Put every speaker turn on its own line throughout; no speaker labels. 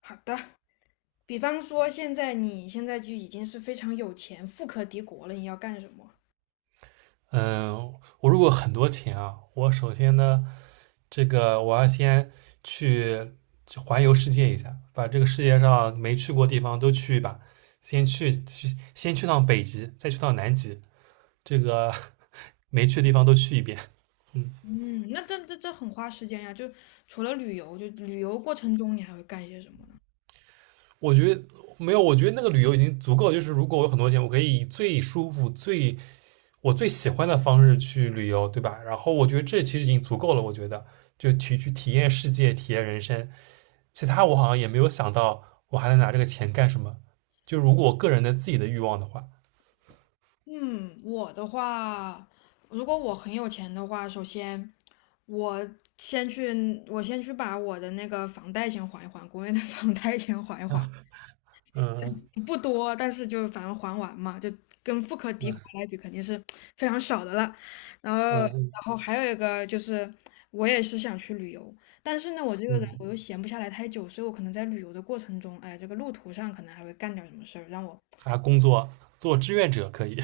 好的，比方说你现在就已经是非常有钱、富可敌国了，你要干什么？
嗯，我如果很多钱啊，我首先呢，这个我要先去环游世界一下，把这个世界上没去过地方都去一把，先去趟北极，再去趟南极，这个 没去的地方都去一遍。嗯，
嗯，那这很花时间呀。就除了旅游，就旅游过程中你还会干一些什么呢？
我觉得没有，我觉得那个旅游已经足够了，就是如果我有很多钱，我可以以最舒服、我最喜欢的方式去旅游，对吧？然后我觉得这其实已经足够了。我觉得就去体验世界，体验人生。其他我好像也没有想到我还能拿这个钱干什么。就如果我个人的自己的欲望的话，
嗯，我的话，如果我很有钱的话，首先我我先去把我的那个房贷先还一还，国内的 房贷先还一还，
嗯
不多，但是就反正还完嘛，就跟富可敌国
嗯
来比，肯定是非常少的了。然后，然
嗯
后还有一个就是，我也是想去旅游，但是呢，我这
嗯，
个人我又闲不下来太久，所以我可能在旅游的过程中，哎，这个路途上可能还会干点什么事儿，让我
还工作，做志愿者可以，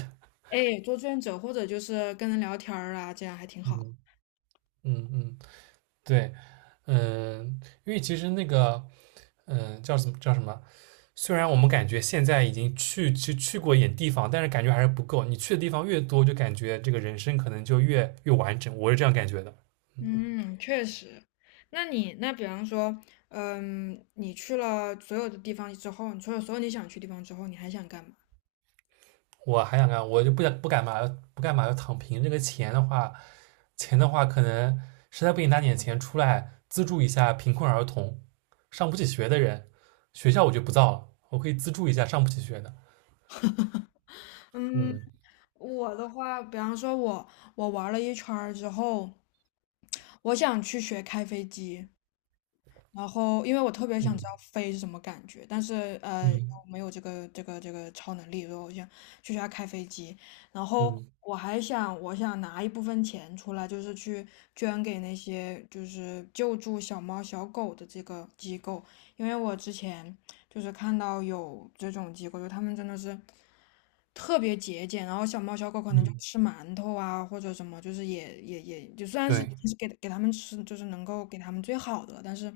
哎做志愿者或者就是跟人聊天儿啊，这样还挺好。
嗯 嗯嗯，对，嗯，因为其实那个，叫什么叫什么？虽然我们感觉现在已经去过一点地方，但是感觉还是不够。你去的地方越多，就感觉这个人生可能就越完整。我是这样感觉的。
嗯，确实。那你比方说，嗯，你去了所有的地方之后，你去了所有你想去的地方之后，你还想干嘛？
我还想干，我就不想不干嘛，不干嘛要躺平。这个钱的话，钱的话，可能实在不行拿点钱出来资助一下贫困儿童、上不起学的人。学校我就不造了，我可以资助一下上不起学的。
嗯，
嗯
我的话，比方说我玩了一圈儿之后，我想去学开飞机，然后因为我特别想知道
嗯
飞是什么感觉，但是
嗯
我没有这个超能力，所以我想去学下开飞机。然后
嗯
我想拿一部分钱出来，就是去捐给那些就是救助小猫小狗的这个机构，因为我之前就是看到有这种机构，就他们真的是特别节俭，然后小猫小狗可能就
嗯，
吃馒头啊或者什么，就是也就虽然是
对，
是给他们吃，就是能够给他们最好的，但是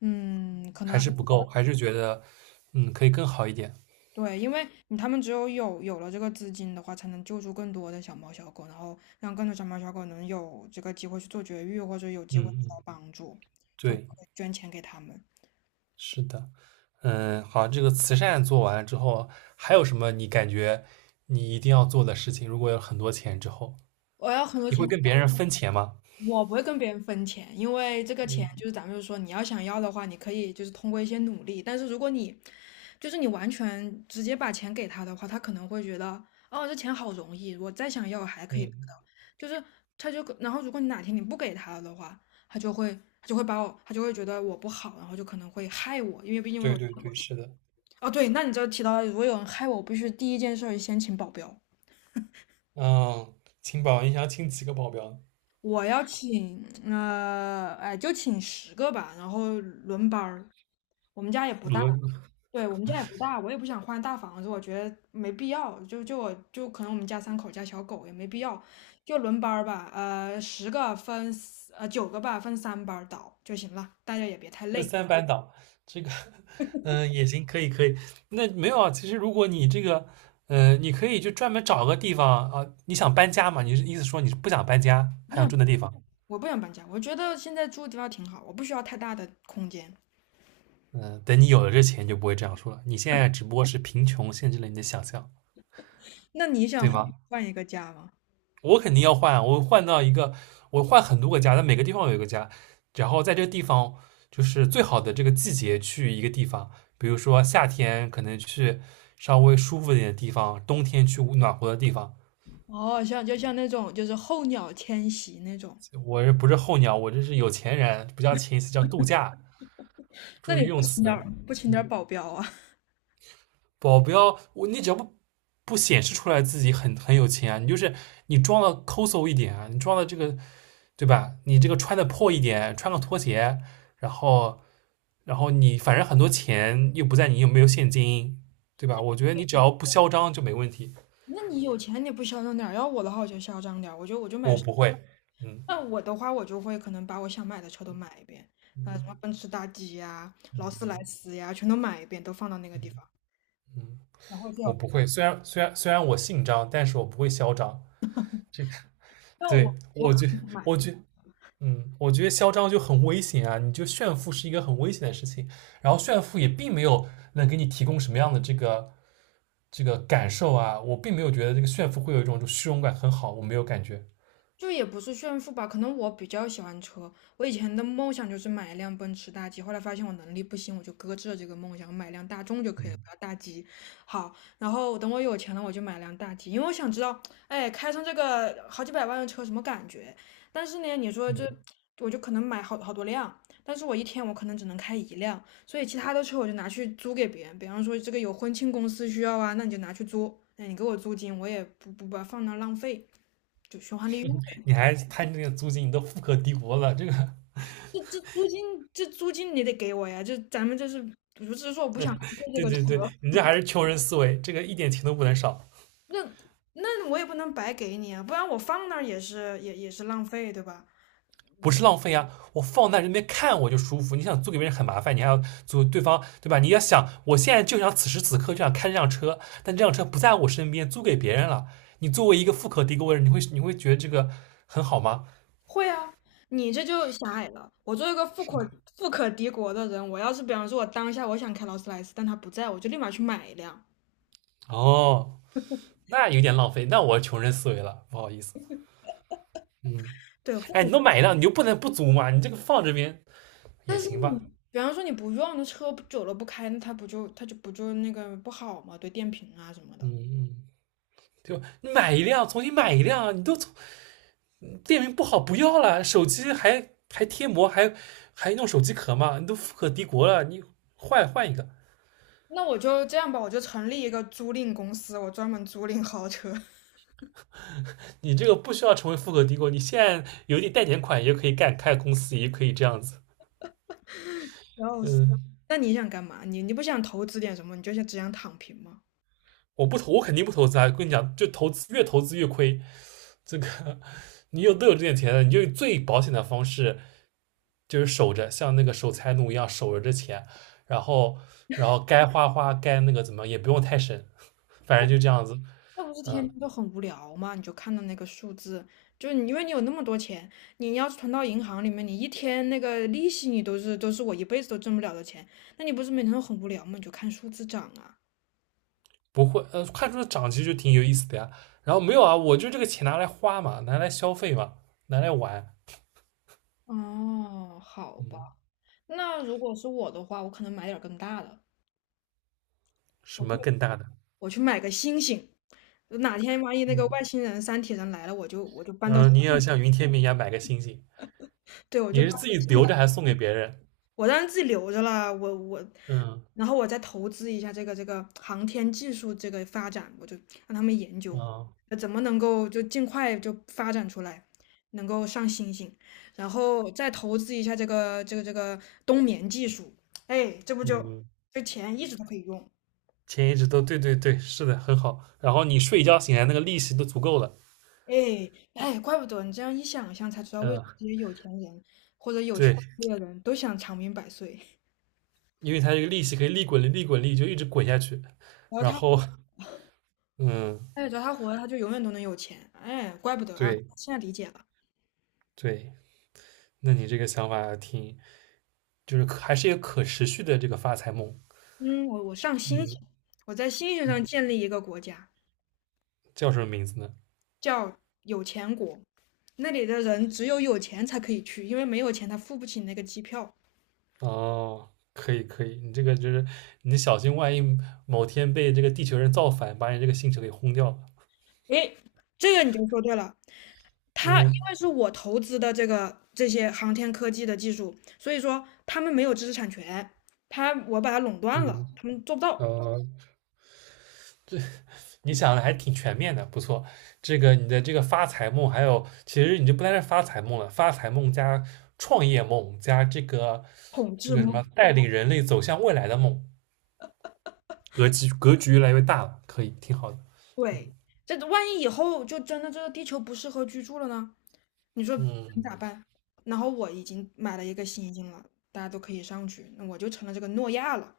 可
还
能
是不够，还是觉得嗯可以更好一点。
对，因为他们只有了这个资金的话，才能救助更多的小猫小狗，然后让更多小猫小狗能有这个机会去做绝育，或者有
嗯
机会得
嗯，
到帮助，就会
对，
捐钱给他们。
是的。嗯，好，这个慈善做完了之后，还有什么你感觉你一定要做的事情？如果有很多钱之后，
我要很多
你
钱，
会跟别人分钱吗？
我不会跟别人分钱，因为这个钱
嗯
就是咱们就说你要想要的话，你可以就是通过一些努力。但是如果你就是你完全直接把钱给他的话，他可能会觉得哦，这钱好容易，我再想要还可以得
嗯，
到。就是他就然后如果你哪天你不给他了的话，他就会觉得我不好，然后就可能会害我，因为毕竟我有
对
这
对
么多
对，
钱。
是的，
哦，对，那你这提到了如果有人害我，我必须第一件事儿先请保镖。
嗯，请保，你想要请几个保镖？
我要请，哎，就请十个吧，然后轮班儿。我们家也不大，
轮，
对，我们家也不大，我也不想换大房子，我觉得没必要。就我就可能我们家三口加小狗也没必要，就轮班儿吧。呃，十个分九个吧，分三班儿倒就行了，大家也别太
那
累。
三班倒，这个，嗯，也行，可以可以。那没有啊，其实如果你这个，你可以就专门找个地方啊，你想搬家嘛？你是意思说你是不想搬家，
不
还想
想
住那地方？
我不想搬家，我觉得现在住的地方挺好，我不需要太大的空间。
嗯，等你有了这钱，你就不会这样说了。你现在只不过是贫穷限制了你的想象，
那你想
对
换
吗？
换一个家吗？
我肯定要换啊，我换到一个，我换很多个家，但每个地方有一个家，然后在这个地方就是最好的这个季节去一个地方，比如说夏天可能去稍微舒服一点的地方，冬天去暖和的地方。
哦，像就像那种就是候鸟迁徙那种。
我这不是候鸟，我这是有钱人，不叫前一次叫度假，
那
注意
你不
用
请
词。
点儿不请点儿
嗯，
保镖啊？
保镖，我，你只要不不显示出来自己很很有钱啊，你就是你装的抠搜一点啊，你装的这个，对吧？你这个穿的破一点，穿个拖鞋，然后。然后你反正很多钱又不在，你又没有现金，对吧？我觉得你只要不嚣张就没问题。
那你有钱你不嚣张点儿？要我的话我就嚣张点儿，我就买。
我不会，嗯
那我的话我就会可能把我想买的车都买一遍，啊、什
嗯
么奔驰大 G 呀、劳斯莱
嗯
斯呀，全都买一遍，都放到那个地
嗯
方。
嗯，
然后就，
我不会。虽然我姓张，但是我不会嚣张。这个，
那
对，
我可能买一
我
遍。
觉我觉得嚣张就很危险啊！你就炫富是一个很危险的事情，然后炫富也并没有能给你提供什么样的这个这个感受啊。我并没有觉得这个炫富会有一种就虚荣感很好，我没有感觉。
就也不是炫富吧，可能我比较喜欢车。我以前的梦想就是买一辆奔驰大 G，后来发现我能力不行，我就搁置了这个梦想，买辆大众就可以了，不要
嗯
大 G。好，然后等我有钱了，我就买辆大 G，因为我想知道，哎，开上这个好几百万的车什么感觉？但是呢，你说这，
嗯。
我就可能买好多辆，但是我一天我可能只能开一辆，所以其他的车我就拿去租给别人，比方说这个有婚庆公司需要啊，那你就拿去租，那你给我租金，我也不把它放那儿浪费，就循环利用。
你还他那个租金你都富可敌国了，这个，
这租金，这租金你得给我呀！就咱们这是不是说我不想浪费这
对
个车？
对对，你这还是穷人思维，这个一点钱都不能少，
那那我也不能白给你啊，不然我放那儿也是浪费，对吧？
不是浪费啊！我放在这边看我就舒服，你想租给别人很麻烦，你还要租对方，对吧？你要想，我现在就想此时此刻就想开这辆车，但这辆车不在我身边，租给别人了，你作为一个富可敌国的人，你会觉得这个很好吗？
会啊，你这就狭隘了。我作为一个富可敌国的人，我要是比方说我当下我想开劳斯莱斯，但他不在，我就立马去买一辆。
哦，那有点浪费，那我穷人思维了，不好意思，嗯，
对，富
哎，你
可
都买一辆，你就不能不租吗？你这个放这边也
但是
行
你
吧，
比方说你不用，的车久了不开，那它不就那个不好嘛？对电瓶啊什么
嗯
的。
嗯。对吧？你买一辆，重新买一辆，你都从店名不好不要了，手机还贴膜，还弄手机壳嘛，你都富可敌国了，你换一个，
那我就这样吧，我就成立一个租赁公司，我专门租赁豪车。
你这个不需要成为富可敌国，你现在有点贷点款也可以干，开公司也可以这样子。
然后，
嗯，
那你想干嘛？你不想投资点什么？你就想只想躺平吗？
我不投，我肯定不投资啊！跟你讲，就投资越投资越亏。这个你有都有这点钱了，你就最保险的方式就是守着，像那个守财奴一样守着这钱，然后该花花，该那个怎么也不用太省。反正就这样子，
那不是天
嗯，
天都很无聊吗？你就看到那个数字，就是你因为你有那么多钱，你要是存到银行里面，你一天那个利息你都是我一辈子都挣不了的钱，那你不是每天都很无聊吗？你就看数字涨啊。
不会，看出涨其实就挺有意思的呀。然后没有啊，我就这个钱拿来花嘛，拿来消费嘛，拿来玩，
哦，好吧，
嗯，
那如果是我的话，我可能买点儿更大的，我
什
去
么更大的，
我去买个星星。哪天万一那
嗯，
个外星人、三体人来了，我就搬到，
嗯，你也要像云天明一样买个星星，
对，我
你
就搬
是自
到
己
自
留
己，
着还是送给别人？
我当然自己留着了，
嗯，
然后我再投资一下这个航天技术这个发展，我就让他们研究，
啊，
怎么能够就尽快就发展出来，能够上星星，然后再投资一下这个冬眠技术，哎，这不就
嗯，
这钱一直都可以用。
钱一直都，对对对，是的，很好。然后你睡一觉醒来，那个利息都足够了，
哎哎，怪不得你这样一想象才知道，为什
嗯，
么这些有钱人或者 有权
对，
利的人都想长命百岁。
因为它这个利息可以利滚利，利滚利就一直滚下去。
然后
然
他，
后，嗯，
哎，只要他活着，他就永远都能有钱。哎，怪不得啊，
对
现在理解了。
对，那你这个想法挺就是还是一个可持续的这个发财梦。
嗯，我上星星，
嗯，
我在星星上
嗯，
建立一个国家，
叫什么名字呢？
叫有钱国。那里的人只有有钱才可以去，因为没有钱他付不起那个机票。
哦，可以可以，你这个就是你小心，万一某天被这个地球人造反，把你这个星球给轰掉了。
哎，这个你就说对了。他因
嗯
为是我投资的这些航天科技的技术，所以说他们没有知识产权，我把它垄断了，
嗯，
他们做不到
呃，这，你想的还挺全面的，不错。这个你的这个发财梦，还有其实你就不单是发财梦了，发财梦加创业梦加这个
统
这
治
个什
吗？
么带领人类走向未来的梦，格局越来越大了，可以挺好的。
对，
嗯
这万一以后就真的这个地球不适合居住了呢？你说你
嗯，
咋办？然后我已经买了一个新星了，大家都可以上去，那我就成了这个诺亚了。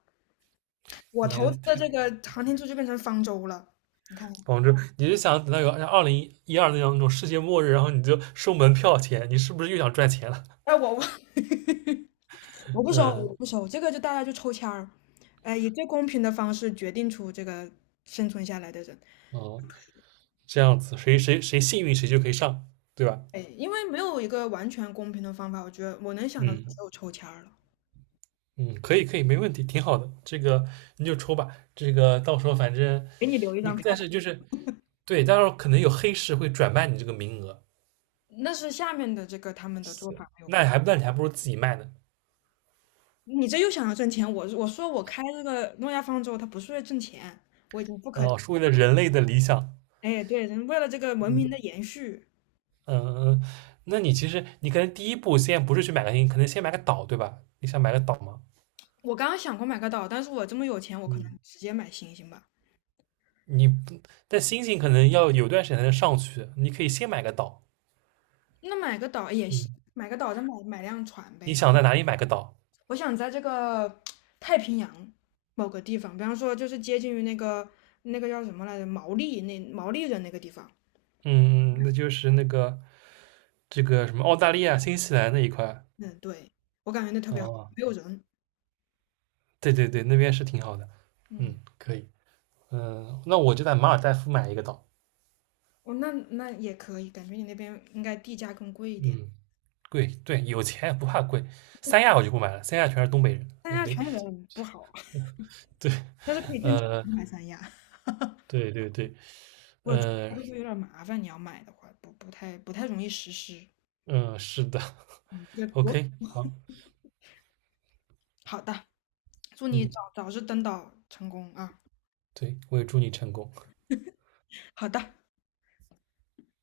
我投资的
你，
这个航天柱就变成方舟了。你看，
广州，你就想等到有2012那样那种世界末日，然后你就收门票钱，你是不是又想赚钱了？
哎，我 我不收，
嗯，
我不收，这个就大家就抽签儿，哎，以最公平的方式决定出这个生存下来的人，
哦，这样子，谁谁谁幸运谁就可以上，对吧？
哎，因为没有一个完全公平的方法，我觉得我能想到只
嗯
有抽签儿了，
嗯，可以可以，没问题，挺好的。这个你就抽吧，这个到时候反正
给你留一
你，
张票
但
吧，
是就是对，到时候可能有黑市会转卖你这个名额，
那是下面的这个他们的做
是，
法没有
那
关
你还，那你还不如自己卖呢。
系你这又想要挣钱，我说我开这个诺亚方舟，它不是为了挣钱，我已经不可，
哦，是为了人类的理想。
哎，对，人为了这个文明的
嗯
延续，
嗯嗯，那你其实你可能第一步先不是去买个星，可能先买个岛，对吧？你想买个岛吗？
我刚刚想过买个岛，但是我这么有钱，我可能
嗯，
直接买星星吧，
你不，但星星可能要有段时间才能上去，你可以先买个岛。
那买个岛也
嗯，
行，买个岛再买辆船
你
呗。
想在哪里买个岛？
我想在这个太平洋某个地方，比方说就是接近于那个叫什么来着，毛利人那个地方。
嗯，嗯，那就是那个这个什么澳大利亚、新西兰那一块。
嗯，对，我感觉那特别好，
哦，
没有人。
对对对，那边是挺好的。嗯，
嗯，
可以。嗯，那我就在马尔代夫买一个岛。
哦，那也可以，感觉你那边应该地价更贵一点。
嗯，贵，对，有钱不怕贵。三亚我就不买了，三亚全是东北人，
三
也
亚
没，
全人不好啊。
对，
但是可以挣钱
呃。
买三亚。
对对对，
我觉得
呃
会不会有点麻烦？你要买的话，不太容易实施。
是的
这 国
，OK，好，
好的，祝你
嗯，
早日登岛成功啊！
对，我也祝你成功。
好的。